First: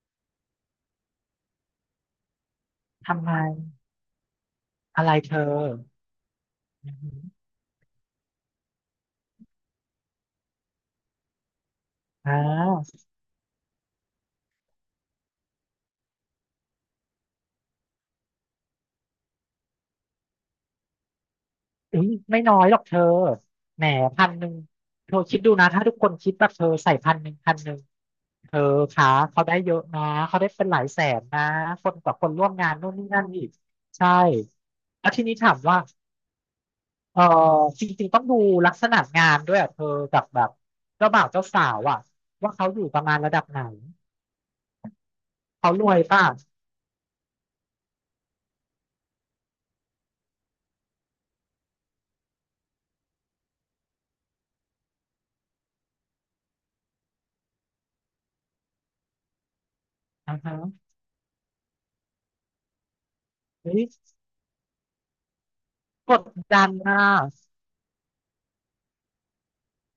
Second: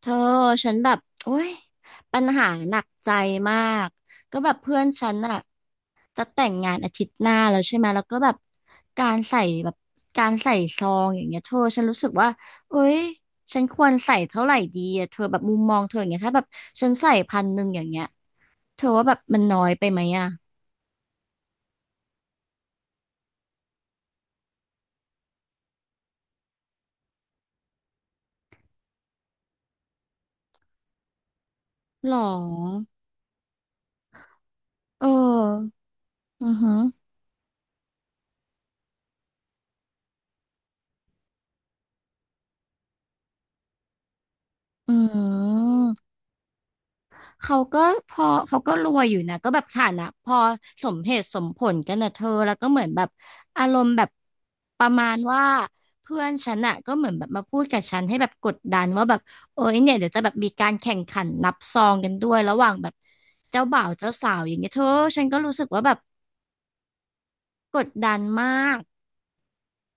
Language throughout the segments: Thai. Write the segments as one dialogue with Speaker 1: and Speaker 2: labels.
Speaker 1: เธอฉันแบบโอ้ยปัญหาหนักใจ
Speaker 2: ทำไม
Speaker 1: มากก็แบบเพื่อน
Speaker 2: อะ
Speaker 1: ฉั
Speaker 2: ไร
Speaker 1: น
Speaker 2: เธ
Speaker 1: อะ
Speaker 2: อ
Speaker 1: จะแต่งงานอา
Speaker 2: อือ
Speaker 1: ทิต
Speaker 2: หือ
Speaker 1: ย์หน้าแล้วใช่ไหมแล้วก็แบบการใส่ซองอย่างเงี้ยเธอฉันรู้สึกว่า
Speaker 2: อ่
Speaker 1: เอ้
Speaker 2: า
Speaker 1: ยฉันควรใส่เท่าไหร่ดีอะเธอแบบมุมมองเธออย่างเงี้ยถ้าแบบฉันใส่พันหนึ่งอย่างเงี้ยเธอว่าแบบมันน้อยไปไหมอะ
Speaker 2: อุ้ยไม่น้อยหรอกเธอแหมพันหนึ่งเธอคิดดูนะถ้าทุกคนคิดแบบเธอใส่พันหนึ่งพันหนึ่งเธอคะเขาได้เยอะนะเขาได้เป็นหลายแสนนะคน
Speaker 1: หร
Speaker 2: กับคนร่วมงาน
Speaker 1: อ
Speaker 2: นู่นนี่นั่นอีกใช่
Speaker 1: เอ
Speaker 2: แล้วทีนี้ถาม
Speaker 1: อ
Speaker 2: ว่า
Speaker 1: อือหือ
Speaker 2: เออจริงๆต้องดูลักษณะงานด้วยอ่ะเธอกับแบบเจ้าบ่าวเจ้าสาวอ่ะว่าเขาอยู่ประมาณระดับไหน
Speaker 1: อื
Speaker 2: เขารวย
Speaker 1: ม
Speaker 2: ป่ะ
Speaker 1: เขาก็พอเขาก็รวยอยู่นะก็แบบฐานะพอสมเหตุสมผลกันนะเธอแล้วก็เหมือนแบบอารมณ์แบบประมาณว่าเพื่อนฉันอะก็เหมือนแบบมาพูดกับฉันให้แบบกดดันว่าแบบเอ้ยเนี่ยเดี๋ยวจะแบ
Speaker 2: อ่า
Speaker 1: บมี
Speaker 2: ฮะ
Speaker 1: การแข่งขันนับซองกันด้วยระหว่างแบบเจ้า
Speaker 2: เฮ้
Speaker 1: บ่า
Speaker 2: ย
Speaker 1: วเจ้าสาวอย่างเงี้ยเธอฉันก็รู้สึกว่าแบบ
Speaker 2: กดดันนะ
Speaker 1: กดดันมาก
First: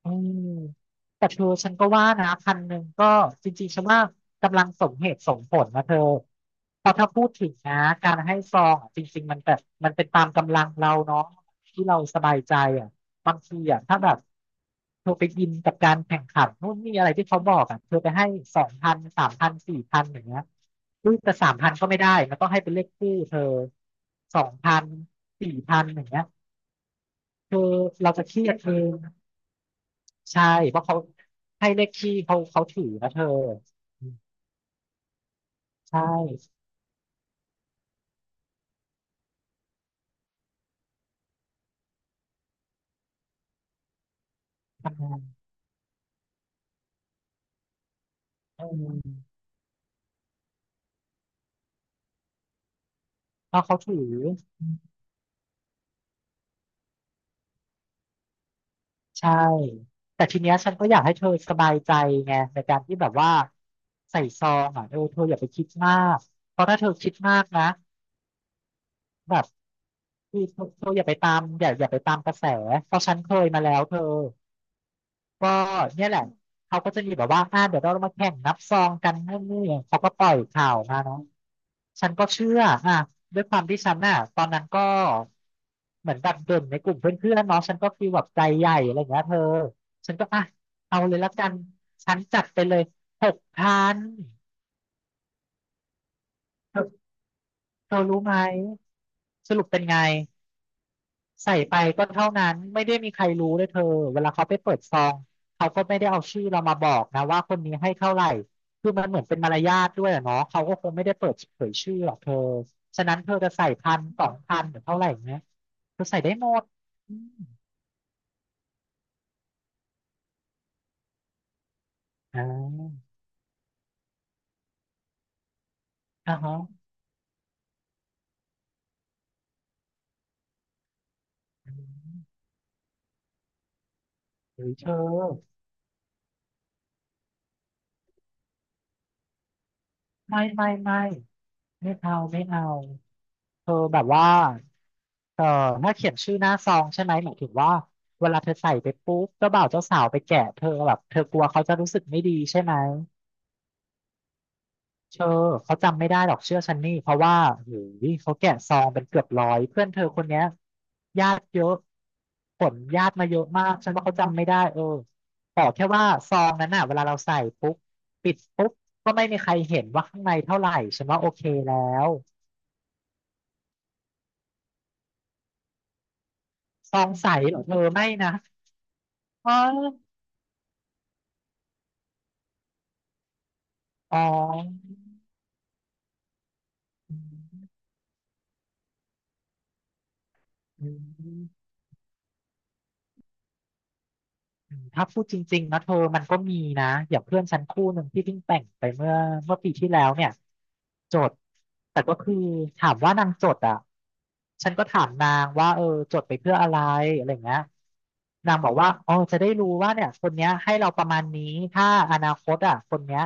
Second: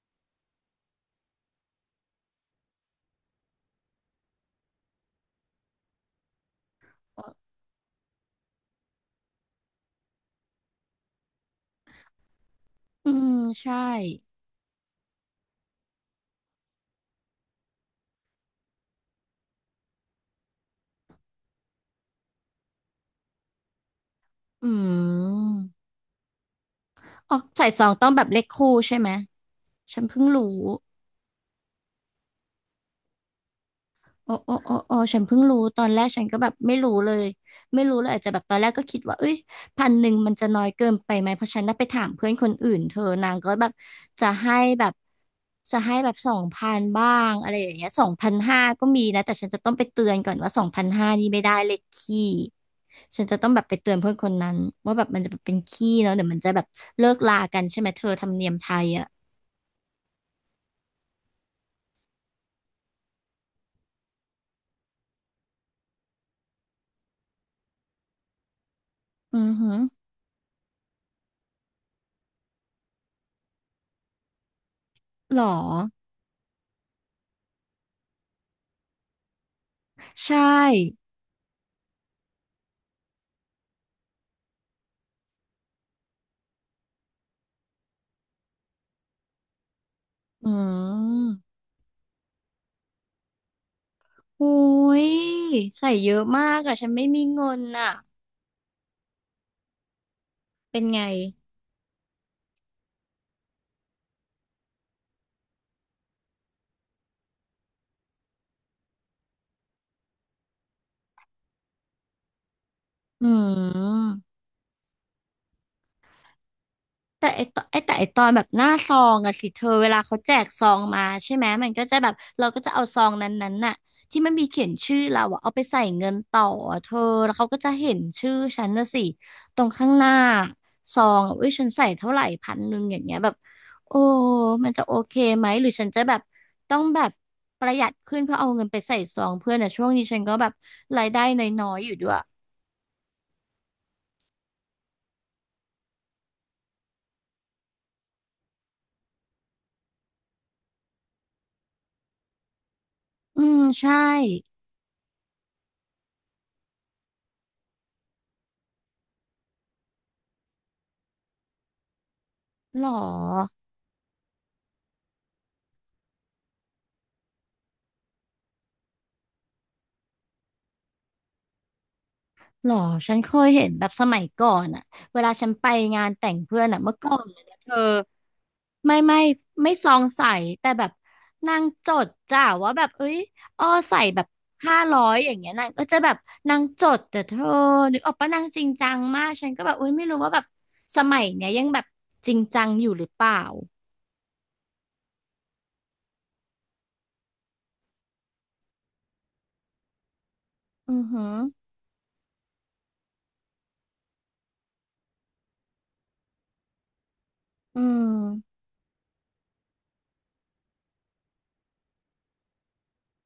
Speaker 2: เออแต่เธอฉันก็ว่านะพันหนึ่งก็จริงๆฉันว่ากำลังสมเหตุสมผลนะเธอเพราะถ้าพูดถึงนะการให้ซองอะจริงๆมันแบบมันเป็นตามกำลังเราเนาะที่เราสบายใจอ่ะ
Speaker 1: อืม
Speaker 2: บางที
Speaker 1: ใช่
Speaker 2: อ่ะถ้าแบบเธอไปอินกับการแข่งขันนู่นนี่อะไรที่เขาบอกอ่ะเธอไปให้สองพันสามพันสี่พันอย่างเงี้ยอุ้ยแต่สามพันก็ไม่ได้มันต้องให้เป็นเลขคู่เธอสอง
Speaker 1: อื
Speaker 2: พันสี่
Speaker 1: ม
Speaker 2: พันอย่างเงี้ย
Speaker 1: อ๋อ
Speaker 2: คือ
Speaker 1: ใส่ซองต้อ
Speaker 2: เรา
Speaker 1: งแบ
Speaker 2: จะ
Speaker 1: บ
Speaker 2: เค
Speaker 1: เล
Speaker 2: รี
Speaker 1: ข
Speaker 2: ยด
Speaker 1: คู่
Speaker 2: เอง
Speaker 1: ใช่ไหมฉันเพิ่ง
Speaker 2: ใช่
Speaker 1: รู้
Speaker 2: เพราะเขาให้เลขที่เขาเขาถือนะเธอ
Speaker 1: อ๋ออ๋ออ๋ออ๋อฉันเพิ่งรู้ตอนแร
Speaker 2: ใช่
Speaker 1: กฉันก็แบบไม่รู้เลยไม่รู้เลยอาจจะแบบตอนแรกก็คิดว่าเอ้ยพันหนึ่งมันจะน้อยเกินไปไหมเพราะฉันน่ะไปถามเพื่อนคนอื่นเธอนางก็แบบจะให้แบบ
Speaker 2: ทำงาน
Speaker 1: จะให้แบบสองพันบ้างอะไรอย่างเงี้ยสองพันห้า
Speaker 2: เอ
Speaker 1: ก็มีนะ
Speaker 2: อ
Speaker 1: แต่ฉันจะต้องไปเตือนก่อนว่าสองพันห้านี่ไม่ได้เลยขี้ฉันจะต้อง
Speaker 2: เพ
Speaker 1: แบ
Speaker 2: ราะ
Speaker 1: บไป
Speaker 2: เขา
Speaker 1: เตือ
Speaker 2: ถื
Speaker 1: นเพื่อน
Speaker 2: อ
Speaker 1: คนนั้นว่าแบบมันจะเป็นขี้เนาะเดี๋ยวมันจะแบบเลิกลากันใช่ไหมเธอธรรมเนียมไทยอ่ะ
Speaker 2: ใช่แต่ทีเนี้ยฉันก็อยากให้เธอสบายใจไงในการที่แบบว่าใส่ซองอ่ะเออเธออย่าไปคิดมากเพราะถ้าเธอคิดมากนะแบ
Speaker 1: อื
Speaker 2: บ
Speaker 1: อหือ
Speaker 2: คือเธออย่าไปตามอย่าไปตามกระแสเพราะฉันเคยมาแล้วเธอ
Speaker 1: หรอ
Speaker 2: ก็เนี่ยแหละเขาก็จะมีแบบว่าเดี๋ยวเรามาแข่งนับซองกันนู่นนี่เขาก็ปล่
Speaker 1: ใช
Speaker 2: อยข่าวมา
Speaker 1: ่
Speaker 2: เนาะ ฉันก็เชื่ออ่ะด้วยความที่ฉันน่ะตอนนั้นก็เหมือนแบบเด่นในกลุ่มเพื่อนๆเนาะฉันก็ฟีลแบบใจใหญ่อะไรอย่างเงี้ยเธอฉันก็อ่ะ
Speaker 1: อื
Speaker 2: เอาเลยละกัน
Speaker 1: ม
Speaker 2: ฉันจัดไปเลยหกพัน
Speaker 1: โอ้ยใส่เยอะมากอะ
Speaker 2: เธอ
Speaker 1: ฉันไม่มีเงินอะ
Speaker 2: เธอรู้ไหมสรุปเป็นไง
Speaker 1: เป็นไง
Speaker 2: ใส่ไปก็เท่านั้นไม่ได้มีใครรู้เลยเธอเวลาเขาไปเปิดซองเขาก็ไม่ได้เอาชื่อเรามาบอกนะว่าคนนี้ให้เท่าไหร่คือมันเหมือนเป็นมารยาทด้วยอะเนาะเขาก็คงไม่ได้เปิดเผยชื่อหรอกเธอฉะนั้น
Speaker 1: อื
Speaker 2: เธอจะใส่พันสอง
Speaker 1: ม
Speaker 2: พันหรือเท่าไหร่เนี้ยเธอใส่ได้หมดอื
Speaker 1: แต่ไอต
Speaker 2: ม
Speaker 1: อนไอแต่ไอตอนแบบหน้าซองอะสิเธอเวลาเขาแจกซองมาใช่ไหมมันก็จะแบบ
Speaker 2: อ่
Speaker 1: เราก็จะเอาซอ
Speaker 2: า
Speaker 1: งนั้นๆน่ะที่มันมีเขียนชื่อเราอะเอาไปใส่เงิน
Speaker 2: อ่า
Speaker 1: ต่อ
Speaker 2: ฮะ
Speaker 1: อะเธอแล้วเขาก็จะเห็นชื่อฉันนะสิตรงข้างหน้าซองอะอุ้ยฉัน
Speaker 2: อื
Speaker 1: ใส่เท่าไหร่
Speaker 2: ม
Speaker 1: พันหนึ่งอย่างเงี้ยแบบโอ้
Speaker 2: เฮ้
Speaker 1: มัน
Speaker 2: ย
Speaker 1: จะ
Speaker 2: เธ
Speaker 1: โอ
Speaker 2: อ
Speaker 1: เคไหมหรือฉันจะแบบต้องแบบประหยัดขึ้นเพื่อเอาเงินไปใส่ซองเพื่อนอะช่วงนี้ฉันก็
Speaker 2: ไม่
Speaker 1: แบบ
Speaker 2: ไม่ไม่
Speaker 1: รายได้น้อยๆอ
Speaker 2: ไม่
Speaker 1: ยู่ด้ว
Speaker 2: เอา
Speaker 1: ย
Speaker 2: ไม่เอาเธอแบบว่า เออถ้าเขียนชื่อหน้าซองใช่ไหมหมายถึงว่าเวลาเธอใส่ไปปุ๊บเจ้าบ่าวเจ้าสาวไปแกะเธอแบบเธอกลัวเขาจะรู้สึกไม่ดีใช่ไหม
Speaker 1: อืมใช่
Speaker 2: เธอเขาจำไม่ได้หรอกเชื่อฉันนี่เพราะว่าโอ้ยเขาแกะซองเป็นเกือบร้อยเพื่อนเธอคนเนี้ยญาติเยอะผล
Speaker 1: หรอ
Speaker 2: ญาติมาเยอะมากฉันว่าเขาจำไม่ได้เออขอแค่ว่าซองนั้นน่ะเวลาเราใส่ปุ๊บปิดปุ๊บก็ไม่มีใครเห็นว่าข้างในเท่าไหร่ฉันว่าโอเคแล้ว
Speaker 1: หรอฉันเคยเห็นแบบสมัยก่อนอะเวลาฉันไปงานแต่งเพื่อนอะเมื่
Speaker 2: ซ
Speaker 1: อ
Speaker 2: อ
Speaker 1: ก่
Speaker 2: ง
Speaker 1: อน
Speaker 2: ใส
Speaker 1: เลย
Speaker 2: เห
Speaker 1: นะ
Speaker 2: รอ
Speaker 1: เธ
Speaker 2: เธ
Speaker 1: อ
Speaker 2: อไม่นะ
Speaker 1: ไม่ไม่
Speaker 2: อ๋อ
Speaker 1: ไม่ซองใสแต่แบบนางจดจ้าว่าแบบเอ้ยอ้อใส่
Speaker 2: อ๋อ
Speaker 1: แบบ500อย่างเงี้ยนางก็จะแบบนางจดแต่เธอนึกออกปะนางจริงจังมากฉันก็แบบเอ้ยไม่รู้ว่าแบบส
Speaker 2: อื
Speaker 1: มัยเนี้ยยั
Speaker 2: ม
Speaker 1: งแบบจริงจังอยู่หรือเปล่า
Speaker 2: ถ้าพูดจริงๆนะเธอมันก็มีนะอย่างเพื่อนฉันคู่หนึ่งที่เพิ่งแต่งไปเมื่อปีที่แล้วเนี่ย
Speaker 1: อือ
Speaker 2: จ
Speaker 1: หือ
Speaker 2: ดแต่ก็คือถามว่านางจดอ่ะฉันก็ถามนางว่าเออจดไปเพื่ออะไรอะไรอย่างเงี้ย
Speaker 1: อื
Speaker 2: นาง
Speaker 1: ม
Speaker 2: บอกว่าอ๋อจะได้รู้ว่าเนี่ยคนเนี้ยให้เราประมาณนี้ถ้าอนาคตอ่ะคนเนี้ย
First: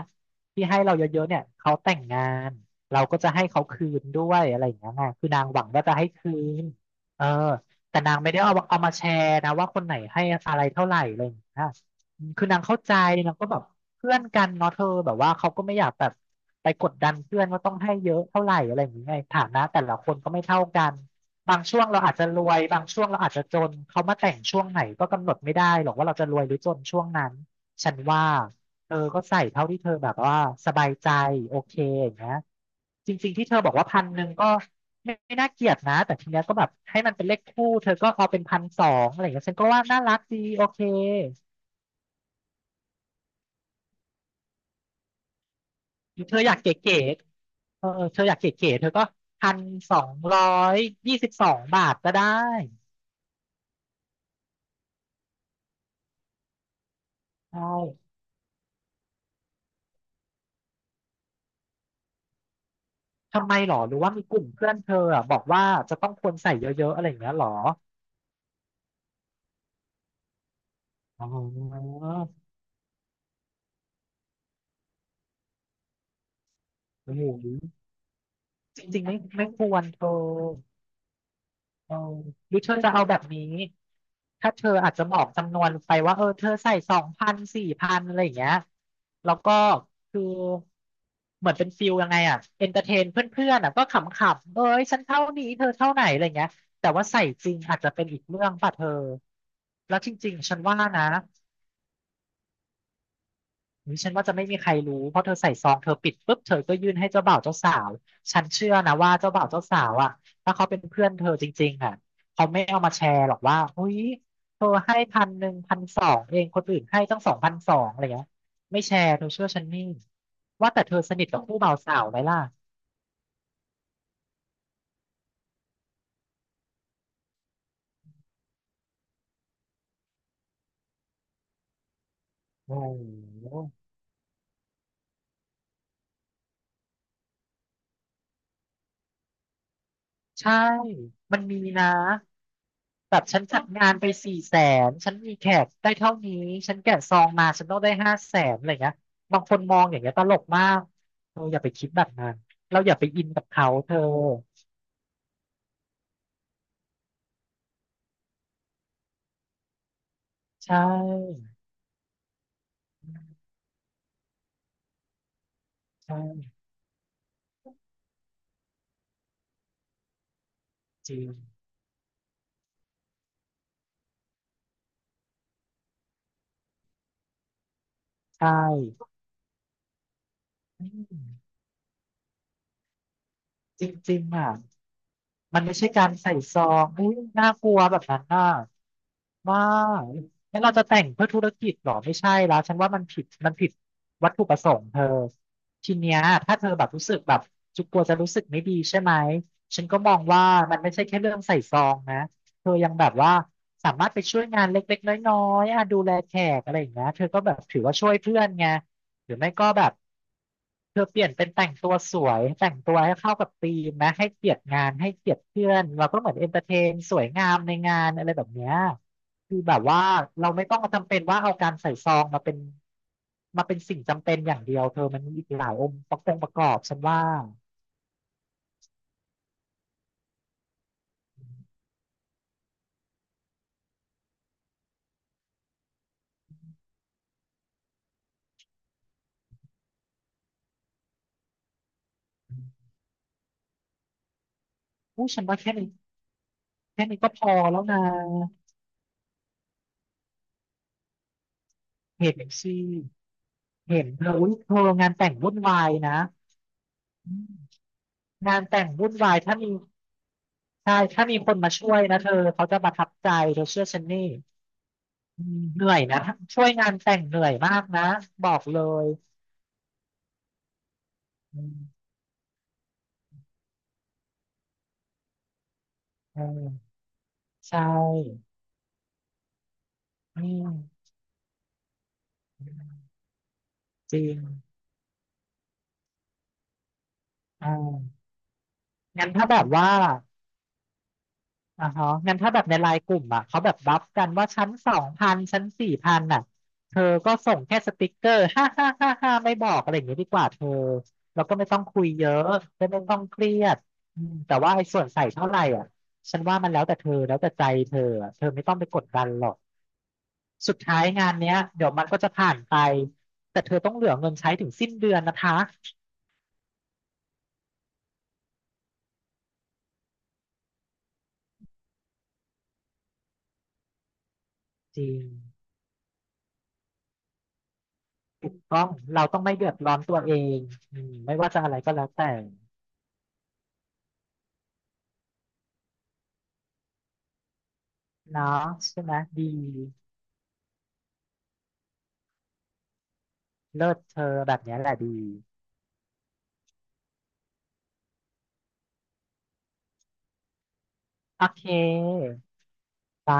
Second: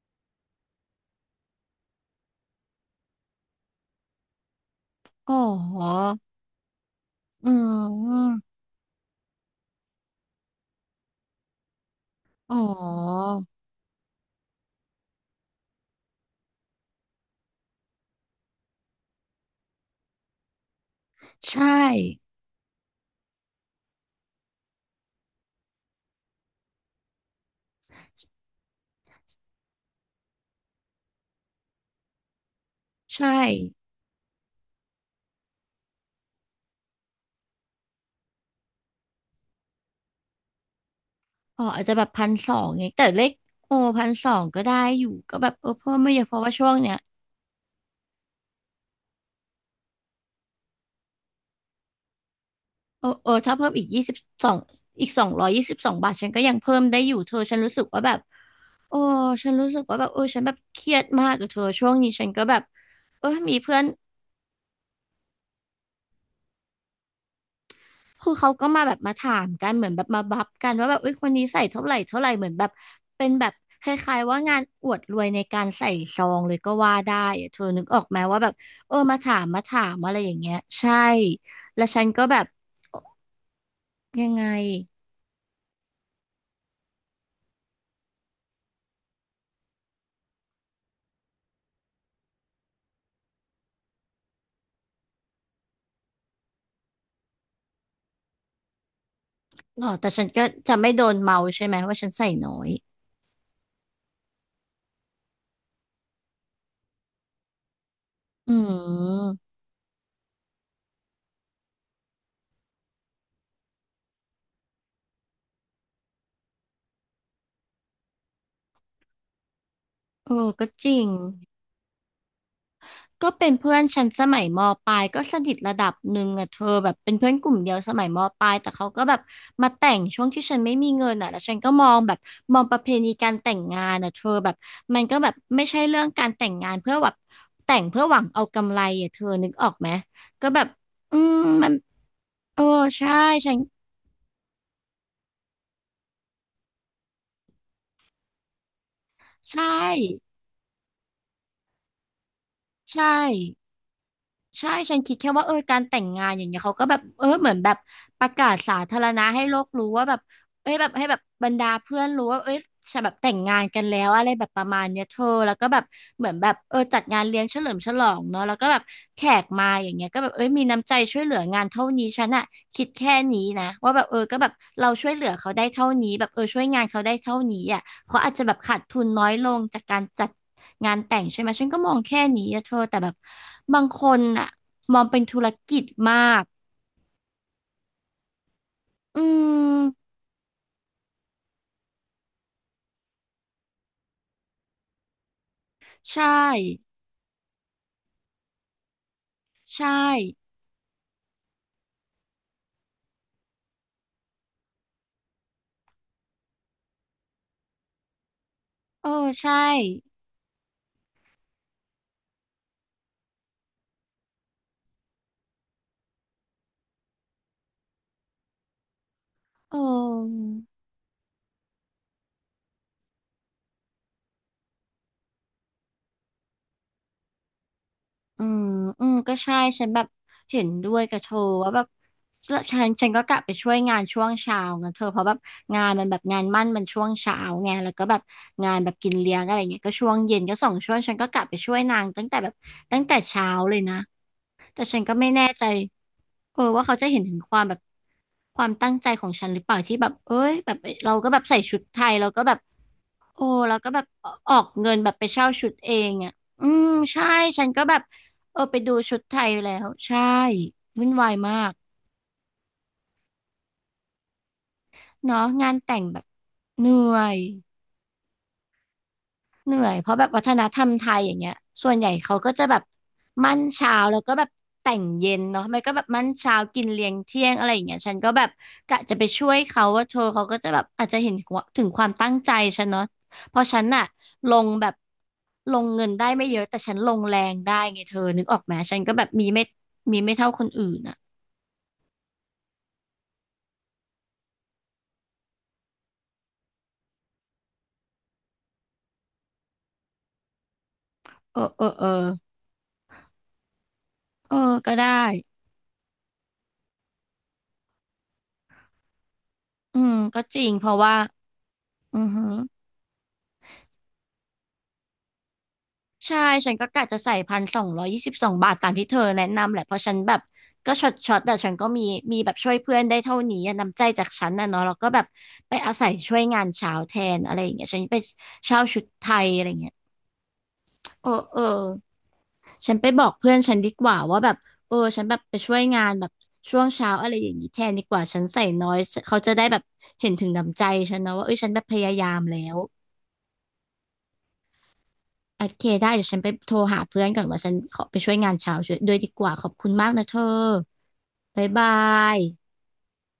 Speaker 2: ที่ให้เราเยอะๆเนี่ยเขาแต่งงานเราก็จะให้เขาคืนด้วยอะไรอย่างเงี้ยไงคือ
Speaker 1: อ๋
Speaker 2: นางหวังว่าจะ
Speaker 1: อ
Speaker 2: ให้คืนเออ
Speaker 1: อื
Speaker 2: แต่นางไม่ได้เอา
Speaker 1: ม
Speaker 2: เอามาแชร์นะว่าคนไหนให้อะไรเท่าไหร่อะไรอย่างเงี้ยอืมคือ
Speaker 1: อ๋อ
Speaker 2: นางเข้าใจนางก็แบบเพื่อนกันเนาะเธอแบบว่าเขาก็ไม่อยากแบบไปกดดันเพื่อนว่าต้องให้เยอะเท่าไหร่อะไรอย่างเงี้ยฐานะแต่ละคนก็ไม่เท่ากันบา
Speaker 1: ใช่
Speaker 2: งช่วงเราอาจจะรวยบางช่วงเราอาจจะจนเขามาแต่งช่วงไหนก็กำหนดไม่ได้หรอกว่าเราจะรวยหรือจนช่วงนั้นฉันว่าเธอก็ใส่เท่าที่เธอแบบว่าสบายใจโอเคอย่างเงี้ยจ
Speaker 1: ใช่
Speaker 2: ริงๆที่เธอบอกว่าพันหนึ่งก็ ไม่ไม่น่าเกลียดนะแต่ทีเนี้ยก็แบบให้มันเป็นเลขคู่เธอก็เอาเป็นพันสองอะไรอย่างเงี้ยฉันก็ว่าน่ารักดีโอเค
Speaker 1: อ๋ออาจจะแบบพันสองเนี่ยแต่เลขโอพันสองก็ได้อยู่ก็แบบเออเพิ่มไม่
Speaker 2: ห
Speaker 1: เย
Speaker 2: รื
Speaker 1: อะ
Speaker 2: อ
Speaker 1: เพ
Speaker 2: เธอ
Speaker 1: ราะ
Speaker 2: อ
Speaker 1: ว่า
Speaker 2: ยาก
Speaker 1: ช่
Speaker 2: เก
Speaker 1: วงเนี้
Speaker 2: ๋
Speaker 1: ย
Speaker 2: ๆเออเธออยากเก๋ๆเธอก็1,222 บาทก็ได้
Speaker 1: เออเออถ้าเพิ่มสองอีก222 บาทฉันก็ยังเพิ่มได้อยู่เธอฉัน
Speaker 2: ใช่
Speaker 1: รู้สึกว่าแบบโอ้ฉันรู้สึกว่าแบบเออฉันแบบเครียดมากกับเธอช่วงนี้ฉันก็แบบเออ
Speaker 2: ทำ
Speaker 1: มี
Speaker 2: ไมหร
Speaker 1: เพื่
Speaker 2: อ
Speaker 1: อน
Speaker 2: หรือว่ามีกลุ่มเพื่อนเธออะบอกว่าจะต้องควรใส่เยอะๆอะไรอย่างเงี้ยหรอ
Speaker 1: คือเขาก็มาแบบมาถามกันเหมือนแบบมาบัฟกันว่าแบบเอ้ยค
Speaker 2: อ๋
Speaker 1: นนี้ใส่เท่าไหร่
Speaker 2: อ
Speaker 1: เท่าไหร่เหมือนแบบเป็นแบบคล้ายๆว่างานอวดรวยในการใส่ซองเลยก็ว่าได้
Speaker 2: โอ้โห
Speaker 1: อะเธอนึกออกไหมว่าแบบ
Speaker 2: จ
Speaker 1: เออ
Speaker 2: ริงๆไม่
Speaker 1: มาถาม
Speaker 2: ไม่ค
Speaker 1: มา
Speaker 2: ว
Speaker 1: ถา
Speaker 2: ร
Speaker 1: ม
Speaker 2: เธอ
Speaker 1: อะไรอย่างเงี้ยใช่แล้ว
Speaker 2: เออ
Speaker 1: ฉันก็แบบ
Speaker 2: หรือเธอจะเอาแบบนี้
Speaker 1: ยังไง
Speaker 2: ถ้าเธออาจจะบอกจำนวนไปว่าเออเธอใส่สองพันสี่พันอะไรอย่างเงี้ยแล้วก็คือเหมือนเป็นฟิลยังไงอ่ะ เอนเตอร์เทนเพื่อนๆอ่ะก็ขำๆเอ้ยฉันเท่านี้เธอเท่าไหนอะไรเงี้ยแต่ว่าใส่จริงอาจจะเป็นอีกเรื่องป่ะเธอ
Speaker 1: หรอ
Speaker 2: แล้ว
Speaker 1: แต่
Speaker 2: จ
Speaker 1: ฉัน
Speaker 2: ริง
Speaker 1: ก็
Speaker 2: ๆฉัน
Speaker 1: จะ
Speaker 2: ว่า
Speaker 1: ไม่โด
Speaker 2: นะ
Speaker 1: นเมาใช่ไหมว่าฉันใส่น้อย
Speaker 2: อุ๊ยฉันว่าจะไม่มีใครรู้เพราะเธอใส่ซองเธอปิดปุ๊บเธอก็ยื่นให้เจ้าบ่าวเจ้าสาวฉัน
Speaker 1: อื
Speaker 2: เชื่อนะว่าเจ้า
Speaker 1: ม
Speaker 2: บ่าวเจ้าสาวอ่ะถ้าเขาเป็นเพื่อนเธอจริงๆอ่ะเขาไม่เอามาแชร์หรอกว่าเฮ้ยเธอให้พันหนึ่งพันสองเองคนอื่นให้ตั้ง2,200อะไรเงี้ยไม่แชร์เธอเชื่อฉันนี่
Speaker 1: เออก็
Speaker 2: ว่าแต่
Speaker 1: จ
Speaker 2: เธ
Speaker 1: ริ
Speaker 2: อ
Speaker 1: ง
Speaker 2: สนิทกับคู่บ่าวสาวไหมล่ะ
Speaker 1: ก็เป็นเพื่อนฉันสมัยมปลายก็สนิทระดับหนึ่งอะเธอแบบเป็นเพื่อนกลุ่มเดียวสมัยมปลายแต่เขาก็แบบมาแต่งช่วงที่ฉันไม่มีเงินอะแล้วฉันก็มองแบบมองป
Speaker 2: โอ้
Speaker 1: ระเพณีการแต่งงา
Speaker 2: โห
Speaker 1: นอะเธอแบบมันก็แบบไม่ใช่เรื่องการแต่งงานเพื่อแบบแต่งเพื่อหวังเอากำไรอะเธอนึกออกไหมก็
Speaker 2: ใช่
Speaker 1: แบบอืม
Speaker 2: มันมี
Speaker 1: มัน
Speaker 2: นะ
Speaker 1: เออใช่
Speaker 2: แบบฉัน
Speaker 1: ฉั
Speaker 2: จั
Speaker 1: น
Speaker 2: ดงานไป400,000 ฉันมีแขกได้เท่านี้ ฉันแกะซองมา ฉันต้องได้500,000อะไรเงี้ยบางคน
Speaker 1: ใช่
Speaker 2: มองอย่างเงี้ยตลกมากเธออย่าไปคิดแบบนั้นเราอย่า
Speaker 1: ใช่
Speaker 2: ไปอินกับเขาเธอ
Speaker 1: ใช่ฉันคิดแค่ว่าเออการแต่งงานอย่างเงี้ยเขาก็แบบเออเหมือนแบบประกาศสาธารณะให้โลกรู้ว่าแบบเอ้
Speaker 2: ใช
Speaker 1: ยแบบให้แบบ
Speaker 2: ่
Speaker 1: บรรดาเพื่อนรู้ว่าเอ้ยฉันแบบแต่งงานกันแล้วอะไรแบบประมาณเนี้ยเธอแล้วก็แบบเหมือนแบ
Speaker 2: ใช่
Speaker 1: บเออจัดงานเลี้ยงเฉลิมฉลองเนาะแล้วก็แบบแขกมาอย่างเงี้ยก็แบบเอ้ยมีน้ำใจ
Speaker 2: จ
Speaker 1: ช่
Speaker 2: ริ
Speaker 1: วยเหลือ
Speaker 2: ง
Speaker 1: งานเท่านี้ฉันอะคิดแค่นี้นะว่าแบบเออก็แบบเราช่วยเหลือเขาได้เท่านี้แบบเออช่วยงานเขาได้เท่านี้อะ เขาอาจจะ
Speaker 2: ใช่
Speaker 1: แบบขาดทุนน้อยลงจากการจัด
Speaker 2: อื
Speaker 1: งานแต่งใช่
Speaker 2: ม
Speaker 1: ไหมฉันก็มองแค่นี้อะเธอแต่แบบบา
Speaker 2: จ
Speaker 1: งค
Speaker 2: ริ
Speaker 1: น
Speaker 2: งๆ
Speaker 1: อะ
Speaker 2: อ่ะ
Speaker 1: มองเป็นธุร
Speaker 2: มันไม่
Speaker 1: กิจ
Speaker 2: ใช่การ
Speaker 1: มา
Speaker 2: ใส่
Speaker 1: ก
Speaker 2: ซองอุ้ยน่ากลัวแบบนั้นอ่ะ
Speaker 1: อื
Speaker 2: ว่า
Speaker 1: ม
Speaker 2: งั้นเราจะแต่งเพื่อธุรกิจเหรอไม่ใช่แล้วฉันว่ามันผิดมันผิดวัตถุประสงค์เธอทีเนี้ย
Speaker 1: ใช่
Speaker 2: ถ้าเธอแบบรู้สึกแบบจุกกลัวจะรู้สึกไม่ดีใช่ไหมฉัน
Speaker 1: ใช่
Speaker 2: ก็มองว่ามันไม่ใช่แค่เรื่องใส่ซองนะเธอยังแบบว่าสามารถไปช่วยงานเล็กๆน้อยๆอ่ะดูแลแขกอะไรอย่างเงี้ยเธอก็แบบถือว่าช่วยเพื่อนไง
Speaker 1: เออ
Speaker 2: หรือไม่
Speaker 1: ใช่
Speaker 2: ก็แบบ เธอเปลี่ยนเป็นแต่งตัวสวยแต่งตัวให้เข้ากับธีมนะให้เกียรติงานให้เกียรติเพื่อนเราก็เหมือนเอนเตอร์เทนสวยงามในงานอะไรแบบเนี้ยคือแบ
Speaker 1: เอ
Speaker 2: บว่าเราไม่ต้อง
Speaker 1: อ
Speaker 2: มาจำเป็นว่าเอาการใส่ซองมาเป็นมาเป็นสิ่งจำเป็นอย่างเดียวเธอมันมีอีกหลายองค์ประกอบประกอบฉันว่า
Speaker 1: อืม อืม ก็ใช่ ฉันแบบเห็นด้วยกับเธอว่าแบบฉฉันก็กลับไปช่วยงานช่วงเช้านะเธอเพราะแบบงานมันแบบงานมั่นมันช่วงเช้าไงแล้วก็แบบงานแบบกินเลี้ยงอะไรเงี้ยก็ช่วงเย็นก็สองช่วงฉันก็กลับไปช่วยนางตั้งแต่แบบตั้งแต่เช้าเลยนะแต่ฉันก็
Speaker 2: อู้
Speaker 1: ไม่
Speaker 2: ฉั
Speaker 1: แน่
Speaker 2: นว่า
Speaker 1: ใจ
Speaker 2: แค่นี้
Speaker 1: เออว่าเขา
Speaker 2: แค่
Speaker 1: จะเห็
Speaker 2: นี้
Speaker 1: น
Speaker 2: ก็
Speaker 1: ถึง
Speaker 2: พอ
Speaker 1: ความแบ
Speaker 2: แล้
Speaker 1: บ
Speaker 2: วนะ
Speaker 1: ความตั้งใจของฉันหรือเปล่าที่แบบเอ้ยแบบเราก็แบบใส่ชุดไทยเรา
Speaker 2: เห็น
Speaker 1: ก็แบบ
Speaker 2: สิ
Speaker 1: โอ้เราก็แบ
Speaker 2: เห็
Speaker 1: บ
Speaker 2: นเธออุ้
Speaker 1: อ
Speaker 2: ย
Speaker 1: อก
Speaker 2: เธอ
Speaker 1: เงินแบ
Speaker 2: งาน
Speaker 1: บไป
Speaker 2: แต่ง
Speaker 1: เช่า
Speaker 2: วุ่น
Speaker 1: ชุด
Speaker 2: วาย
Speaker 1: เอ
Speaker 2: นะ
Speaker 1: งอ่ะอืมใช่
Speaker 2: อืม
Speaker 1: ฉันก็แบบ
Speaker 2: งา
Speaker 1: เออ
Speaker 2: น
Speaker 1: ไป
Speaker 2: แต่ง
Speaker 1: ดู
Speaker 2: วุ่น
Speaker 1: ชุด
Speaker 2: วา
Speaker 1: ไท
Speaker 2: ย
Speaker 1: ย
Speaker 2: ถ้ามี
Speaker 1: แล้วใช่
Speaker 2: ใช่
Speaker 1: วุ่น
Speaker 2: ถ้า
Speaker 1: วาย
Speaker 2: มีค
Speaker 1: มา
Speaker 2: นมา
Speaker 1: ก
Speaker 2: ช่วยนะเธอเขาจะประทับใจเธอเชื่อฉันนี่
Speaker 1: เนาะ
Speaker 2: อืม
Speaker 1: งาน
Speaker 2: เหนื่อ
Speaker 1: แต่
Speaker 2: ย
Speaker 1: งแบ
Speaker 2: นะ
Speaker 1: บ
Speaker 2: ช่วย
Speaker 1: เห
Speaker 2: งา
Speaker 1: นื่
Speaker 2: นแต่
Speaker 1: อ
Speaker 2: งเห
Speaker 1: ย
Speaker 2: นื่อยมากนะบอกเลย
Speaker 1: เหนื่อยเพราะแบบวัฒนธรรมไทยอย่างเงี้ย
Speaker 2: อืม
Speaker 1: ส่วนใหญ่เขาก็จะแบบมั่นเช้าแล้วก็แบบแต่งเย็นเนาะไม่ก็แบบมั่น
Speaker 2: เอ
Speaker 1: เช้า
Speaker 2: อ
Speaker 1: กินเลี้ยงเที่ยงอะไร
Speaker 2: ใช
Speaker 1: อย่างเงี้ยฉันก็แบ
Speaker 2: ่
Speaker 1: บกะจะไปช่วยเขาว่าเธอ
Speaker 2: อื
Speaker 1: เขาก็จะแบบอา
Speaker 2: ม
Speaker 1: จจะเห็นถึงความตั้งใจฉันเนาะเพราะฉันน่ะ
Speaker 2: จริ
Speaker 1: ลง
Speaker 2: ง
Speaker 1: แบบลงเงินได้ไม่เยอะแต่ฉันลงแรง
Speaker 2: อ
Speaker 1: ได้ไงเธ
Speaker 2: ่า
Speaker 1: อนึกออกไหมฉันก็แบ
Speaker 2: งั้
Speaker 1: บ
Speaker 2: น
Speaker 1: มี
Speaker 2: ถ้าแบ
Speaker 1: ไม่
Speaker 2: บว่า
Speaker 1: มีไม่เท่าคนอื่นอ่ะ
Speaker 2: อ่าฮะงั้นถ้าแบบในไลน์กลุ่มอ่ะเขาแบบบัฟกันว่าชั้นสองพันชั้น4,000อ่ะเธอก็ส่งแค่สติกเกอร์ห้าห้าห้าห้าไม่บอกอะไรอย่างเงี้ยดีกว่าเธอแล้วก็
Speaker 1: เออ
Speaker 2: ไม่ต้อ
Speaker 1: เอ
Speaker 2: ง
Speaker 1: อ
Speaker 2: คุ
Speaker 1: เอ
Speaker 2: ย
Speaker 1: อ
Speaker 2: เยอะไม่ต้องเครียดอืม
Speaker 1: เอ
Speaker 2: แต่
Speaker 1: อ
Speaker 2: ว่าไอ้
Speaker 1: ก็
Speaker 2: ส่วน
Speaker 1: ได้
Speaker 2: ใส่เท่าไหร่อ่ะฉันว่ามันแล้วแต่เธอแล้วแต่ใจเธออะเธอไม่ต้องไปกดดันหรอก
Speaker 1: อืมก็จริง
Speaker 2: สุด
Speaker 1: เพราะ
Speaker 2: ท้าย
Speaker 1: ว่า
Speaker 2: งานเนี้ยเดี๋ยวมันก็
Speaker 1: อือ
Speaker 2: จะ
Speaker 1: หื
Speaker 2: ผ่า
Speaker 1: อ
Speaker 2: นไปแต่เธอต้องเหลือเงินใช้ถึงสิ้นเดือนนะคะ
Speaker 1: ใช่ฉันก็กะจะใส่1,222 บาทตามที่เธอแนะนำแหละเพราะฉันแบบก็ช็อตแต่ฉันก็มีแบบช่วยเพื่อนได้เท่านี้อะน้ำใจจากฉันนะเนาะแล้ว
Speaker 2: จ
Speaker 1: ก็
Speaker 2: ริ
Speaker 1: แบ
Speaker 2: ง
Speaker 1: บไปอาศัยช่วยงานเช้าแทนอะไรอย่างเงี้ยฉันไป
Speaker 2: ถูกต้
Speaker 1: เช่า
Speaker 2: อง
Speaker 1: ชุด
Speaker 2: เรา
Speaker 1: ไท
Speaker 2: ต้อง
Speaker 1: ย
Speaker 2: ไม่
Speaker 1: อะ
Speaker 2: เดื
Speaker 1: ไรอ
Speaker 2: อด
Speaker 1: ย่างเงี้
Speaker 2: ร้
Speaker 1: ย
Speaker 2: อนตัวเองอืม
Speaker 1: เออ
Speaker 2: ไม่ว่า
Speaker 1: เอ
Speaker 2: จะ
Speaker 1: อ
Speaker 2: อะไรก็แล้วแต่
Speaker 1: ฉันไปบอกเพื่อนฉันดีกว่าว่าแบบเออฉันแบบไปช่วยงานแบบช่วงเช้าอะไรอย่างนี้แทนดีกว่าฉันใส่
Speaker 2: เนาะ
Speaker 1: น้อย
Speaker 2: ใช่ไหม
Speaker 1: เขา
Speaker 2: ดี
Speaker 1: จะได้แบบเห็นถึงน้ำใจฉันนะว่าเอ้ยฉันแบบพยายามแล้ว
Speaker 2: เลิศเธอแบบเนี้ยแหละดี
Speaker 1: โอเคได้เดี๋ยวฉันไปโทรหาเพื่อนก่อนว่าฉันขอไปช่วยงานเช้าช่วยด้วยดีกว่าขอบคุณมากนะเธอ
Speaker 2: โอเค
Speaker 1: บ๊ายบาย
Speaker 2: จ้า